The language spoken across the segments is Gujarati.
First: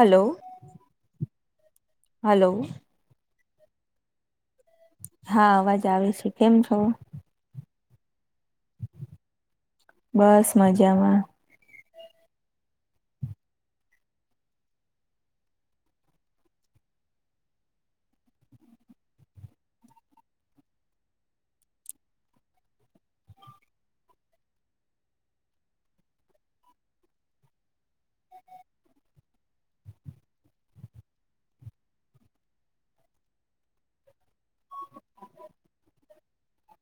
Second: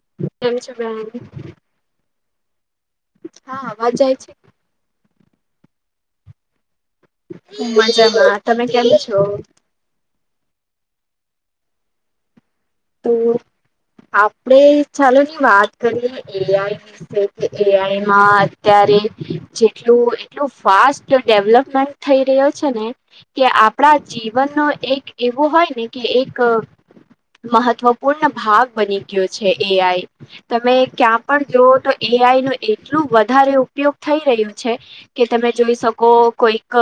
હલો કેમ છો બેન? હલો હા અવાજ જાય છે હા અવાજ આવે સે કેમ છો! મજામાં તમે કેમ છો? બસ મજામાં. તો આપડે ચાલો ની વાત કરીએ અ આઈ ની. એ આઈ માં અત્યારે જેટલું એટલું ફાસ્ટ ડેવલપમેન્ટ- થઈ રહ્યો છે ને કે આપણા જીવન ન એક એવું હોય ને કે એક- મહત્વપૂર્ણ ભાગ બની ગયો છે એ આઈ. તમે ક્યાં પણ જોવો તો એ આઈ નું એટલું વધારે ઉપયોગ થઈ રહ્યું છે- કે તમે જોઈ શકો કોઈક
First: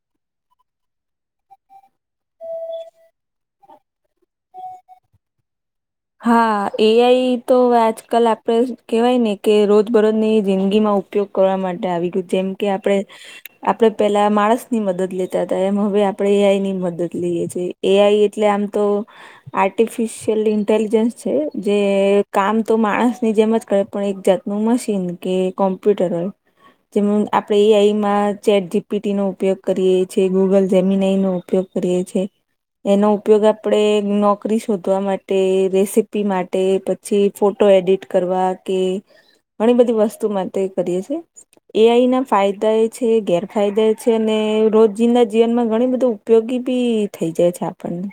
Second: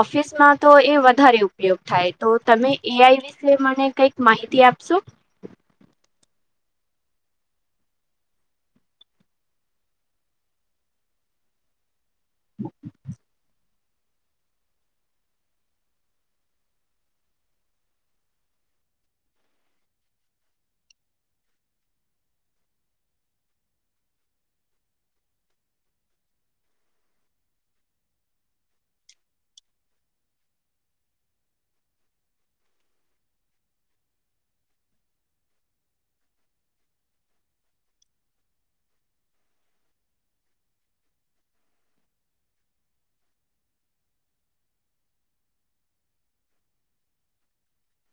ઓફિસમાં તો એ વધારે - ઉપયોગ થાય તો તમે એઆઈ વિશે મને કઈક માહિતી આપશો? હા એઆઈ તો આજકાલ આપણે કહેવાય ને કે રોજ બરોજ ની જિંદગીમાં ઉપ- ઉપયોગ કરવા માટે આવી ગયું જેમ કે આપડે- આપડે પેલા માણસ ની મદદ લેતા હતા એમ હવે આપડે એની મદદ લઈએ છીએ. એ આઈ એટલે આમ તો આર્ટિફિશિયલઈ - ઇન્ટેલિજન્સ છે જે કામ તો માણસની જેમ જ કરે પણ એક જાતનું મશીન કે- કોમપ્યુટરલ. જેમ આપણે એ આઈમાં ચેટ જીપીટી નો ઉપયોગ કરીએ છીએ ગૂગલ જેમીન આઈ નો ઉપયોગ- એનો ઉપયોગ આપણે નોકરી શોધવા માટે- રેસીપી માટે પછી ફોટો એડિટ કરવા કે ઘણી બધી વસ્તુ માટે કરીએ છ છે એઆઈ ના ફાયદા એ છે ગેરફાયદા એ છે અને રોજિંદા જીવનમાં ઘણી બધું ઉપયોગી બી થઈ જાય છે આપણને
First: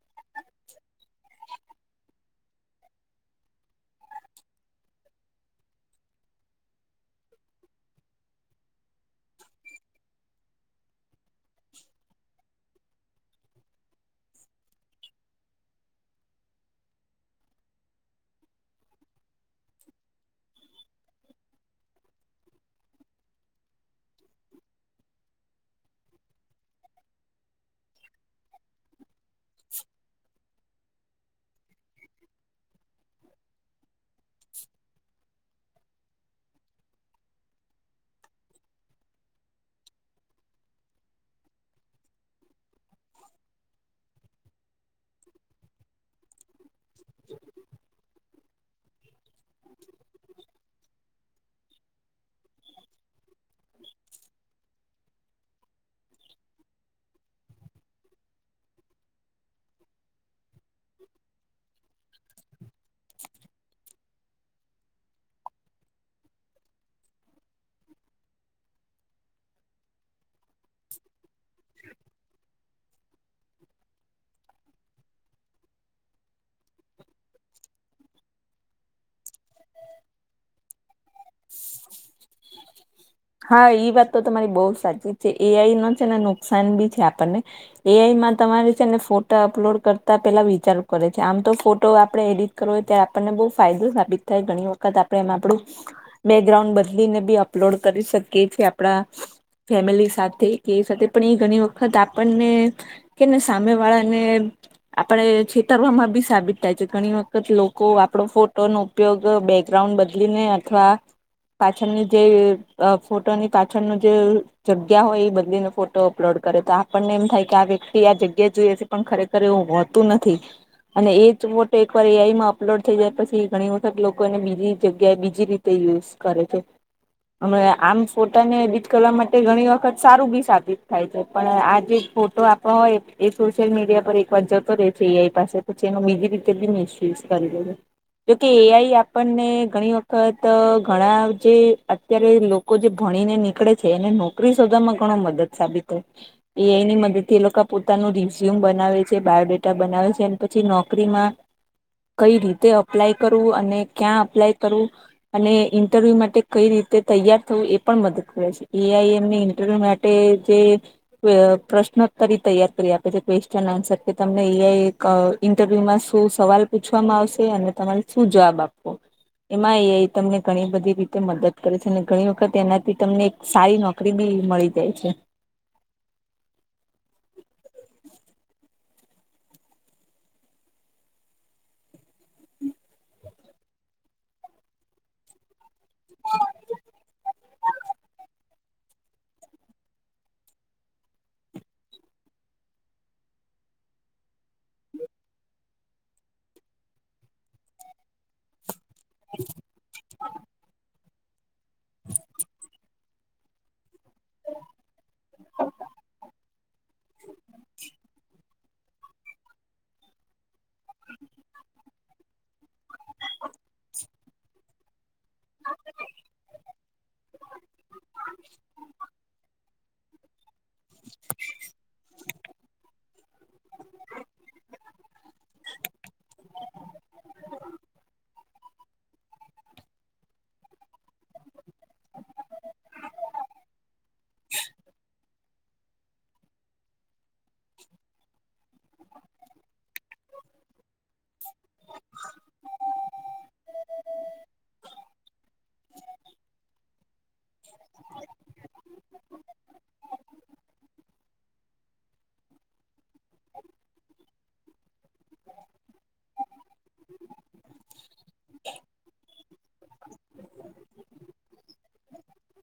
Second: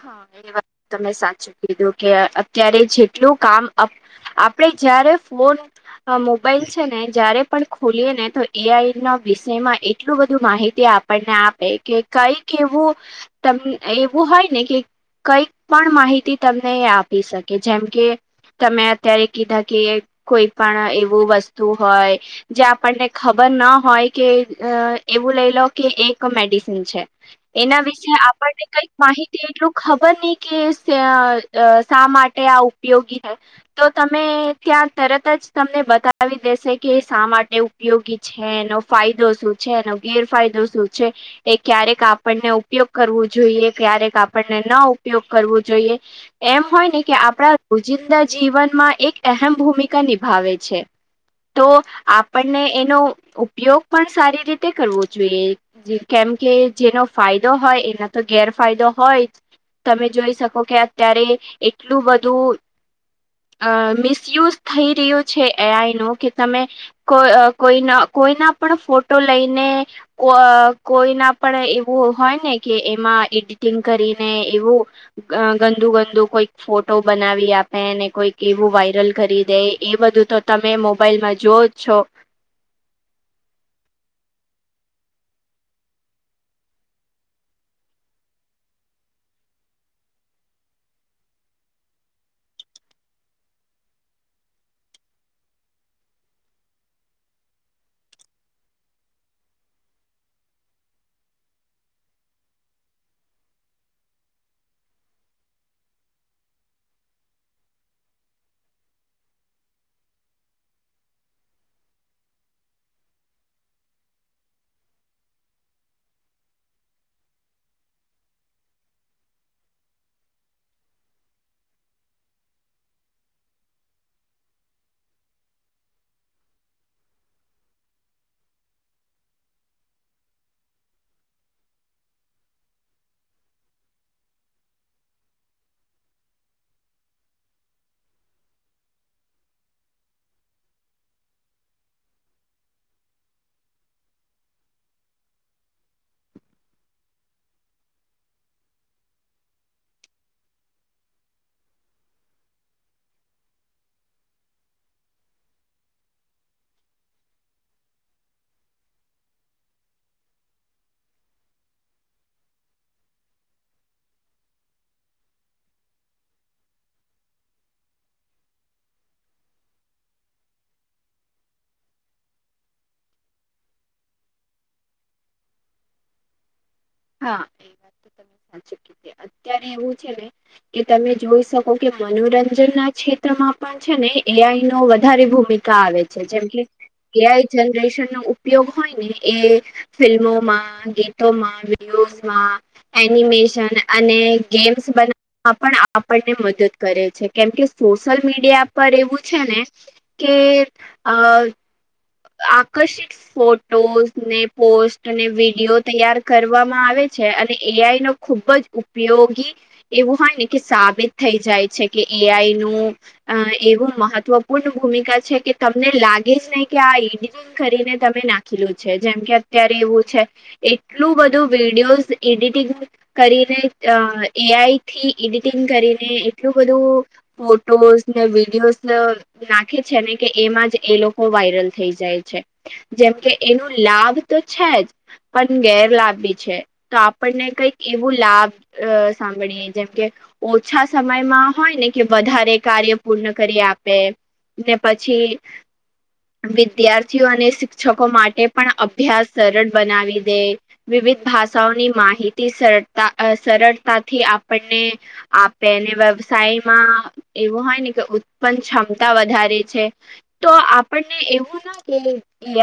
હ એ વાત તમે સાચું કીધું કે અત્યારે જેટલું કામ આપડે જયારે ફોન મોબાઈલ છે ને જયારે પણ ખોલીએ ને તો એઆઈ ના વિષયમાં એટલું બધું માહિતી આપે આપણને આપે કે કઈક એવું એવું હોય ને કે કઈક પણ માહિતી તમને આપી શકે જેમ કે તમે અત્યારે કીધા કે કોઈ પણ એવું વસ્તુ હોય જે આપણને ખબર ના હોય કે એવું લઈ લો કે એક મેડિસિન છે એના વિશે આપણને કઈક માહિત તે એટલું ખબર નહ કે શા માટે આ ઉપયોગી હૈ તો તમે ત્યાં તરત જ તમને બતાવી દેસે કે શા માટે ઉપયોગી છે છે એનો ફાયદો શું છે એનો ગેરફાયદો શું છે એ ક્યારેક આપણને ઉપયોગ કરવો જોઈએ ક્યારેક આપણને ન ઉપયોગ કરવો જોઈએ એમ હોય ને કે આપણા રોજિંદા જીવનમાં એક અહેમ ભૂમિકા નિભાવે છે તો આપણને એનો ઉપયોગ પણ સારી રીતે કરવો જોઈએ જી કેમકે જેનો ફાયદો હોય એના તો ગેરફાયદો હોય તમે જોઈ શકો કે અત્યારે એટલું બું અ મિસયુઝ થઈ રહ્યો છે એઆઈ ન કે તમે કો કોઈના કોઈના પણ ફોટો લઈને કોઈના પણ એવું હોય ને કે એમાં એડિટિંગ કરી અનેને એવું ગંદુ ગંદુ કોઈક ફોટો બનાવી આપે ને કોઈક એવું વાયરલ કરી દે એ બધું તો તમે મોબાઈલમાં જોઓ જ છો હા ઈ વાત તો તમારી બહુ સાચી છે એઆઈ ન છે ને નુકસાન બી છે આપણને એઆઈમાં તમારે છે ને ફોટા અપલોડ કરતા પેલા વિચારું કરે છે આમ તો ફોટો આપડણે એડિટ કર હોય ત્યારે આપણને બહુ ફાયદો સાબિત થાય ઘણી વખત આપડણે એમાં આપડું બેકગ્રાઉન્ડ બદલીને બી અપલોડ કરી શકીએ છીએ આપડા ફેમિલી સાથે કે સાથે પણ એ ઘણી વખત આપણને કેને સામે વાળા ને આપણે છેતરવામાં બી સાબિત થાય છે ઘણી વખત લોકો આપડો ફોટો નો ઉપયોગ બેકગ્રાઉન્ડ બદલીને અથવા પાછળની જે અ ફોટોની પાછળનું જે જગ્યા હોય એ બદલીનો ફોટો અપલોડ કરે તો આપણને એમ થાય કે આ વ્યક્તિ આ જગ્યા જોઈએ છે. પણ ખરેખર એવું હોતું નથી. અને એ જ ફોટો એકવાર એઆઈ માં અપલોડ થઈ જાય પછી ઘણી વખત લોકો એને બીજી જગ્યાએ બીજી રીતે તે યુઝ કરે છે. હમણા આમ ફોટાને એડિટ કરવા માટે ઘણી વખત સારું બી સાબિત થાય છે પણ આ જે ફોટો હ એ સોશિયલ મીડિયા પર એક વાત જતો રહેે છે એઈ પાસે પછી એનો બીજી રીતે બી મિસયુઝ કરી દે છે. જોકે એ આઈ આપણને ઘણી વખત ઘણા જે અત્યારે લોકો જે ભણીને નીકળે છે એને નોકરી શોધામાં ઘણો મદદ સાબિત હોય એઆઈ ની મદદથી એ લોકો પોતાનું રિઝ્યુમ બનાવે છે બાયોડેટા બનાવે છે અને પછી નોકરીમાં કઈ રીતે અપ્લાય કરવું અને ક્યાં અપ્લાય કરવું અને ઇન્ટરવ્યુ માટે કઈ રીતે તૈયાર થવું એ પણ મદદ કરે છે એઆઈ એમને ઇન્ટરવ્યુ માટે જે કે પ્રશ્નોત્તરી તૈયાર કરી આપે છે ક્વેશ્ચન આન્સર કે તમને એઆઈ એક ઇન્ટરવ્યુમાં શું સવાલ પૂછવામાં આવશે અને તમારે શું જવાબ આપવો એમાં એ આઈ તમને ઘણી બધી રીતે મદદ ઘણી વખત એનાથી તમને એક સારી નોકરી બી મળી જાય છે. હા એ વાત તો તમે સાચી કીધી અત્યારે એવું છે ને. કે તમે જોઈ શકો કે મનોરંજનના ક્ષેત્રમાં પણ છે ને એઆઈ નો વધારે ભૂમિ કા આવે છે જેમ કે એઆઈ જનરેશનનો ઉ ઉપયોગ હોય ને એ ફિલ્મોમાં, ગીતોમાં, વિડીયોઝમાં એનિમેશન અને ગેમ્સ બના હા પણ આપણને મદદ કરે છે કેમ કે સોશિયલ મીડિયા પર એવું છે ને કે અ [inaudible] આકર્ષિત ફોટોઝ આ ને પોસ્ટને વિડીયો તૈયાર કરવામાં આવે છે અને એઆઈનો ખુબ જ ઉપયોગી એવું હોય ને કે સાબિત થઈ જાય છે કે એ આઈનું અ એવું મહત્વપૂર્ણ ભૂમિકા છેકે તમને લાગે જ નઈ કે આ ડિઝાઇન કરીને તમે નાખેલું છે જેમ કે અત્યારે એવું છે એટલું બધું વિડીયોઝ એડિટિંગ કરીને અ એઆઈથી એડિટિંગ કરીને એટલું બધું. ફોટોસને વિડીિયોઝ નાખે છે ને કે એમાં જ એ લોકો વાય વાઈરલ થઈ જાય છે જેમ કે એનો લાભ તો છે જ પણ ગેરલાભ ભી છે. તો આપણને કઈક એવું લાભ સાંભળીએ જેમ કે ઓછા સમયમાં હોય ને કે વધારે કાર્ય પૂર્ણ કરી આપે. ને પછી વિદ્યાર્થીઓ અને શિક્ષકો માટે પણ અભ્યાસ સરળ બનાવી દે. વિવિધ ભાષાઓની માહિતી સરળતા અ સરળતાથી આપણને આ તેને વ્યવસાયમાં એવું હોય ને કે ઉત્પન્ન ક્ષમતા વધારે છે. તો આપણને એવું ન કે એ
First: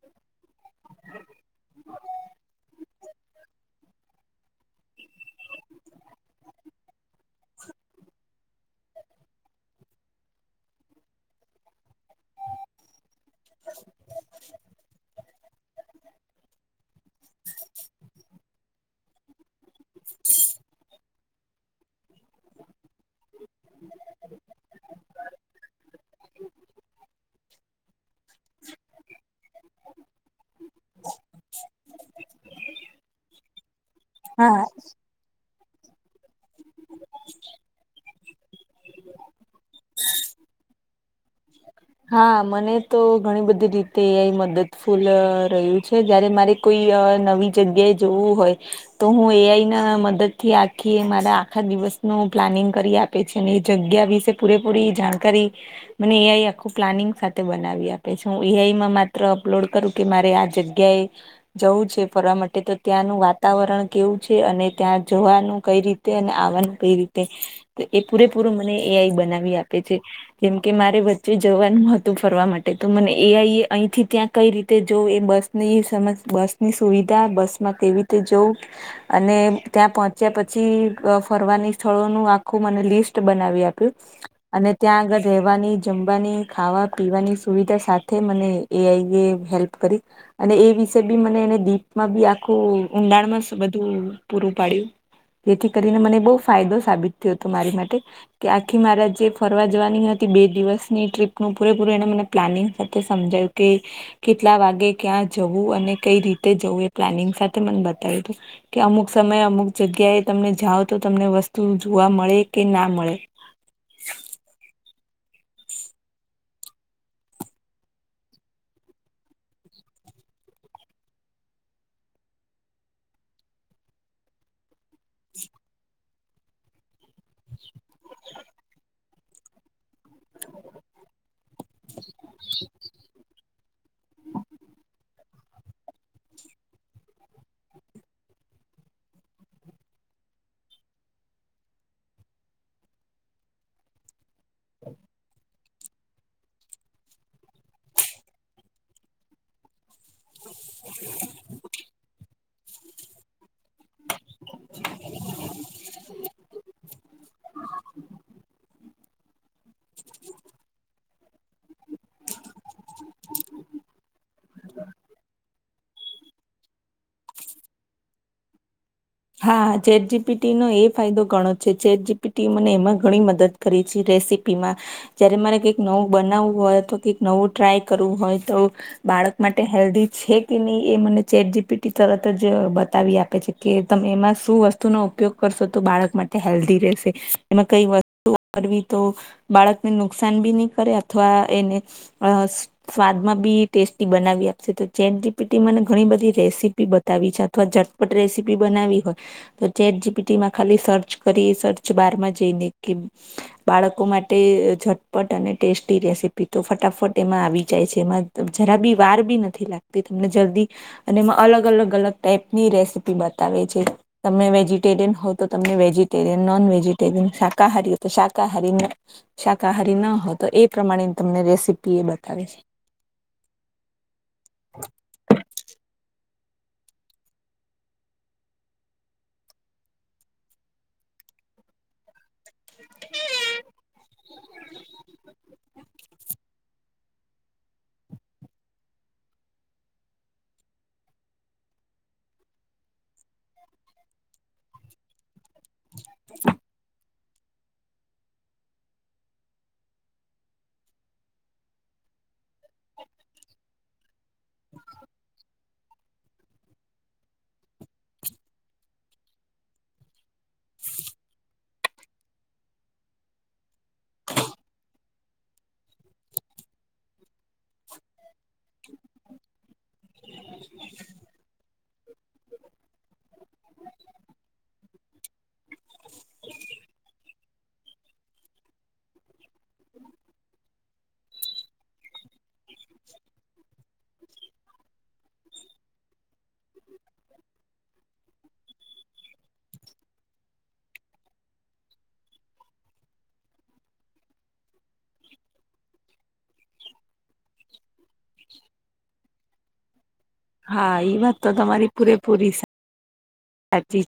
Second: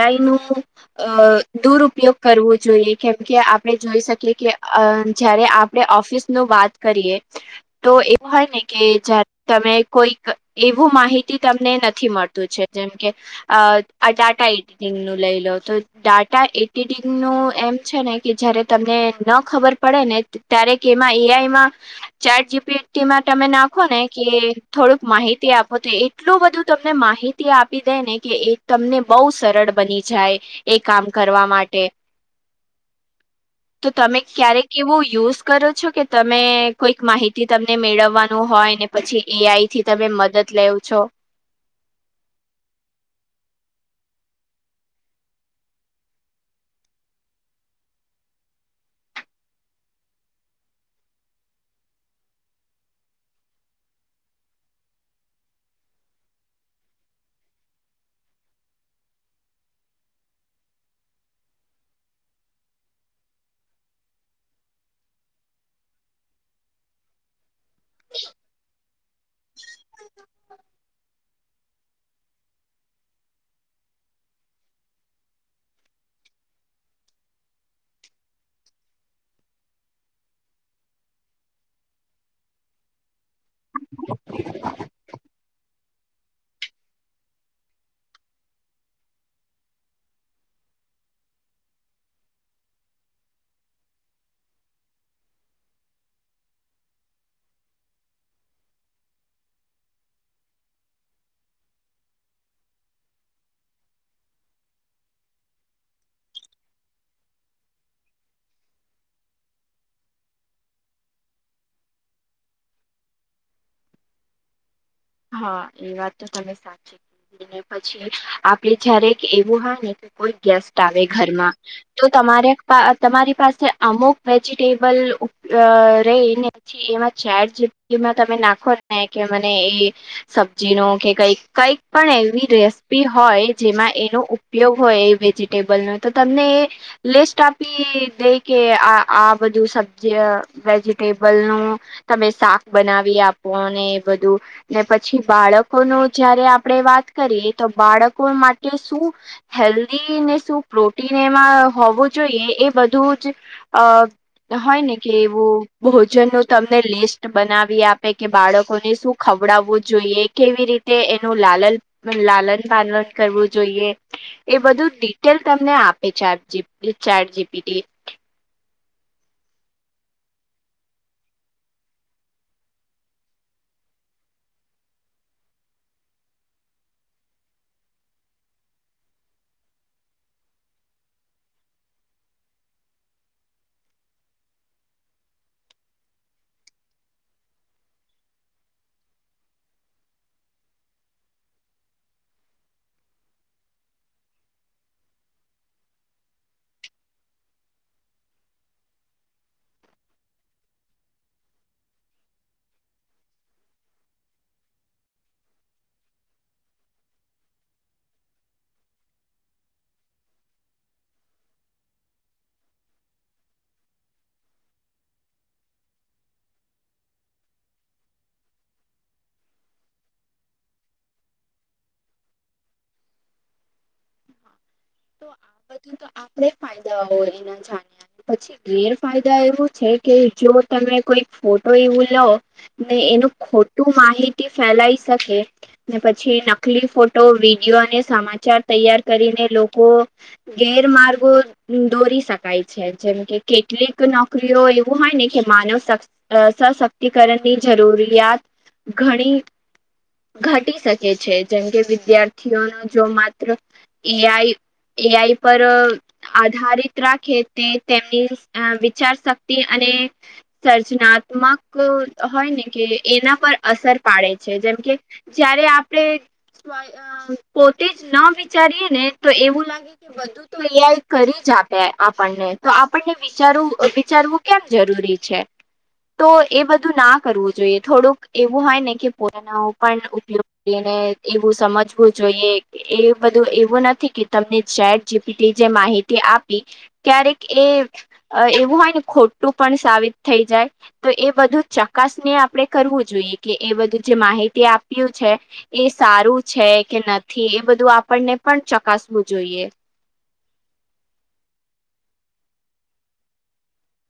આઈનું. અ દુરઉપયોગ કરવો જોઈએ કેમકે આપણે જોઈ શકીએ કે અ જ્યારે આ કે ઓફિસનું વાત કરીએ તો એવું હોય ને કે જયારે તમે કોઈક એવું માહિતી તમને નથી મળતું છે જેમ કે આ અ ડાટા એડિટિંગનું લઈ લો તો ડાટા એડિટિંગનું એમ છેને કે જયારે તમને ન ખબર પડે ને ત્યારે કે એમાં એ આઈ માં ચેટ જી પી ટી માં તમે નાખોને કે થોડુંક માહિતી આપો તો એ એટલું બધું તમને માહિતી આપી તેને કે એ તમને બોઉ સરળ બની જાય એ કામ કરવા માટે. [inaudible] તો તમે હા ક્યારેક એવો યુઝ કરો છો કે તમે કોઈક માહિતી તમને મેળવવાનું હોય ને પછી એ આઈ થી તમે મદદ લેવ છો. હા મને તો ઘણી બધી રીતે એ આઈ મદદ ફૂલ રહ્યું છે જયારે મારે કોઈ અ નવી જગ્યાએ જવું હોય તો હું એ આઈ ના મદદથી આખી મારા આખા દિવસનુ પ્લાનિંગ કરી આપ તે છે ને એ જગ્યા વિશે પૂરે પૂરી જાણકારી મને એ આઈ આ આખુ પ્લાનિંગ સાથે બનાવી આપે છે હું એ આઈ માં માત્ર અપલોડ કરું કે મારે આ જગ્યાએ જવું છે ફરવા માટે તો ત્યાંનું વાતાવરણ કેવું છે અને ત્યાં જવાનું કઈ રીત તેને આવાનું કઈ રીતે એ પૂરેપૂરું મને એ આઈ બનાવી આપે છે. કેમ કે મારે વા જે જવાનું હતું ફરવા માટે તો મને એ આઈ એ અહીંથી ત્યાં કઈ રીતે જવું એ બસની સમજ બસ ની સુવિધા બસમાં કેવી રીતે જવું અને ત્યાં પહોચ્યા પછી ફરવાની સ્થળોનું આખું મને લિસ્ટ બનાવી આપ્યું. અને ત્યાં આગળ રેહવાની જમવાની ખાવા પીવાની સુવિધા સાથે મને એ આઈ એ હેલ્પ કરી. અને એ વિશે બી મને એને ડીપમાં બી આખું ઊંડાણમાં બધું પૂરું પાડ્યું. જેથી કરીને મને બહુ ફાયદો સાબિત થયો હતો મારી માટે. કે આખી મારા જેે ફરવા જવાની હતી બે દિવસ ની ટ્રિપનું પૂરે પૂરે એને મને પ્લાનિંગસ સાથે સમજાયુ કે કેટલા વાગે ક્યાં જવું અને કઈ રીતે જવું એ પ્લાનિંગ સાથે મને બતાવ્યું હતુ. કે અમુક સમયે અમુક જગ્યાએ તમને જાઓ તો તમને વસ્તુ જોવા મળે કે ના મળે. હા એ વાત તો તમે સાચી ને પછી આપડે જયારે એવું હોય ને કોઈ ગેસ્ટ આવે ઘરમાં જો તમારે તમારી પાસે અમુક વેજીિટેબલ આ રય એને પછી એમાં ચેટ જી પી ટી માં તમે નાખો ને કે મને એ સબજી નો કે કંઈક કંઈક પણ એવી રેસ સીપી હોય જેમાં એનો ઉપયોગ હોય એ વેજીિટેબલ નો તો તમને એ લિસ્ટ આપી દઈ કે આ આ બધું સબ્જી વેજીિટેબલ નું તમે શાક બનાવી આપો અને એ બધું ને પછી બાળકોનું જયારે આપણે વાત કરીએ તો બાળકો માટે શું હેલ્ધી ને શું પ્રોટીન એમાં હોવું જોઈએ એ બધું જ આ હોય ને કે એવું ભોજન નું તમને લિસ્ટ બનાવી આપે કે બાળકોને શું ખવ ડાવવું જોઈએ કેવી રીતે એનું લાલન લાલન પાનન કરવું જોઈએ એ બધું ડિટેલ તમને આપ એ chat G P T chat G P T. હા ચેટ જી પી ટી નો એ ફાયદો ઘણો છે ચેટ જી પી ટી મને એમાં ઘણી મદદ કરે છે રેસીપી માં. જયારે મારે કઈક નવું બનાવવું હોય અથવા કઈક નવું ટ્રાય કરવું હોય તો બાળક માટે હેલ્ધી છે કે નહિં એ મને ચેટ જી પી ટી તરત જ બતાવી આપે છે કે તમે એમાં શું વસ્તુનો ઉપયોગ કરશો તો બાળક માટે હેલ્ધી રહેશે એમાં કઈ વસ્તુ કરવી તો બાળકને નુકસાન બી નહી કરે અથવા એને આ સ સ્વાદમાં બી ટેસ્ટી બનાવી આપશે તો ચેટ જી પી ટી મને ઘણી બધી રેસીપી બ તાવી છે અથવા ઝટપટ રેસીપી બનાવી હોય તો ચેટ જીપીટીમાં ખાલી સર્ચ કરી સર્ચ બારમાં જઈને કે બાળકો માટે ઝટપટ અને ટેસ્ટી રેસીપી તો ફટાફટ એમાં આવી જાય છે એમાં જરા બી વાર બી નથી લાગતી તમને જલ્દી અને એમાં અલગ અલગ અલગ ટાઈપની રેસીપી બતાવે છે. તમે વેજીટેરિયન હોવ તો તમને વેજીટેરિયન નોન વેજીિટેરિયન શાકાહારી તો શાકાહારી શાકાહારી ન હો તો એ પ્રમાણે તમને રેસીપી એ બતાવે છે. તો આ બધું તો આપણેે ફાયદા હોય એના જાણ્યા પછી ગેરફાયદા એવું છે કે જો તમે કોઈક ફોટો એવું લો ને એનું ખોટું માહિતી ફેલાઈ શકે ને પછી નકલી ફોટો તો વિડીયો અને સમાચાર તૈયાર કરીને લોકો ગેરમાર્ગો દોરી શકાય છે જેમ કે કેટલીક નોકરીઓ એવું હોય ને કે માનવ શ સશક્તિકરણની જરૂરિયાત ઘણી ઘટી શકે છે જેમ કે વિદ્યાર્થીઓનો જો માત્ર એઆઈ એઆઈ પર આધારિત રાખે તે તેમની વિચાર શક્તિ અને સર્જનાત્મક હોય ને કે એના પર અસર પાડે છે જેમ કે જયારે આપણે પોતે જ ન વિચારીએ ને તો એવું લાગે કે બધું તો એઆઈ કરી જ આપે આપણને તો આપણને વિચારવું વિચારવું કેમ જરૂરી છે તો એ બધું ના કર વુ જોઈએ થોડુંક એવું હોય ને કે પોતાનો પણ ઉપયોગ કરીને એવું સમજવું જોઈએ. એ બધું એવું નથી કે તમને શહેદ જીપી જે માહિતી આપી ક્યારેક એ અ એવું હોય ને ખોટું પણ સાબિત થઈ જાય. તો એ બધું ચોક્કાસને આપણે કરવું જોઈએ કે એ બધું જે માહિતી આપ્યું છે. એ સારું છે કે નથી એ બધું આપણને પણ ચકાસવું જોઈએ. હા ઈ વાત તો તમારી પૂરેપૂરી સાચી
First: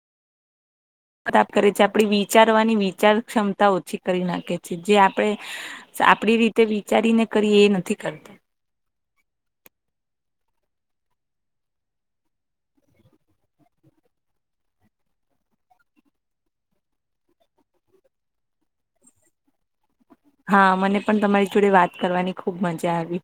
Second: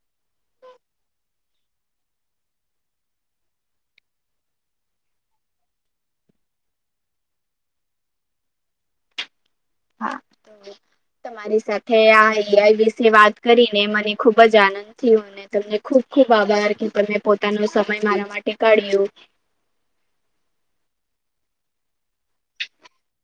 ખબ કરે છે આપણે વિચારવાની વિચાર ક્ષમતા ઓછી કરી નાખે છે જે આપણે આપડી રીતે વિચારી ને કરી એ નથી કરતો. હા તમારી સાથે આ એઆઈ વિશે વાત કરીને મને ખુબ જ આનંદ થયો. તમને ખુબ ખુબ આભાર કે પણ મેં પોતાનો સમય મારા માટે કાઢ્યો હા મને પણ તમારી જોડે વાત કરવાની ખુબ મજા આવી.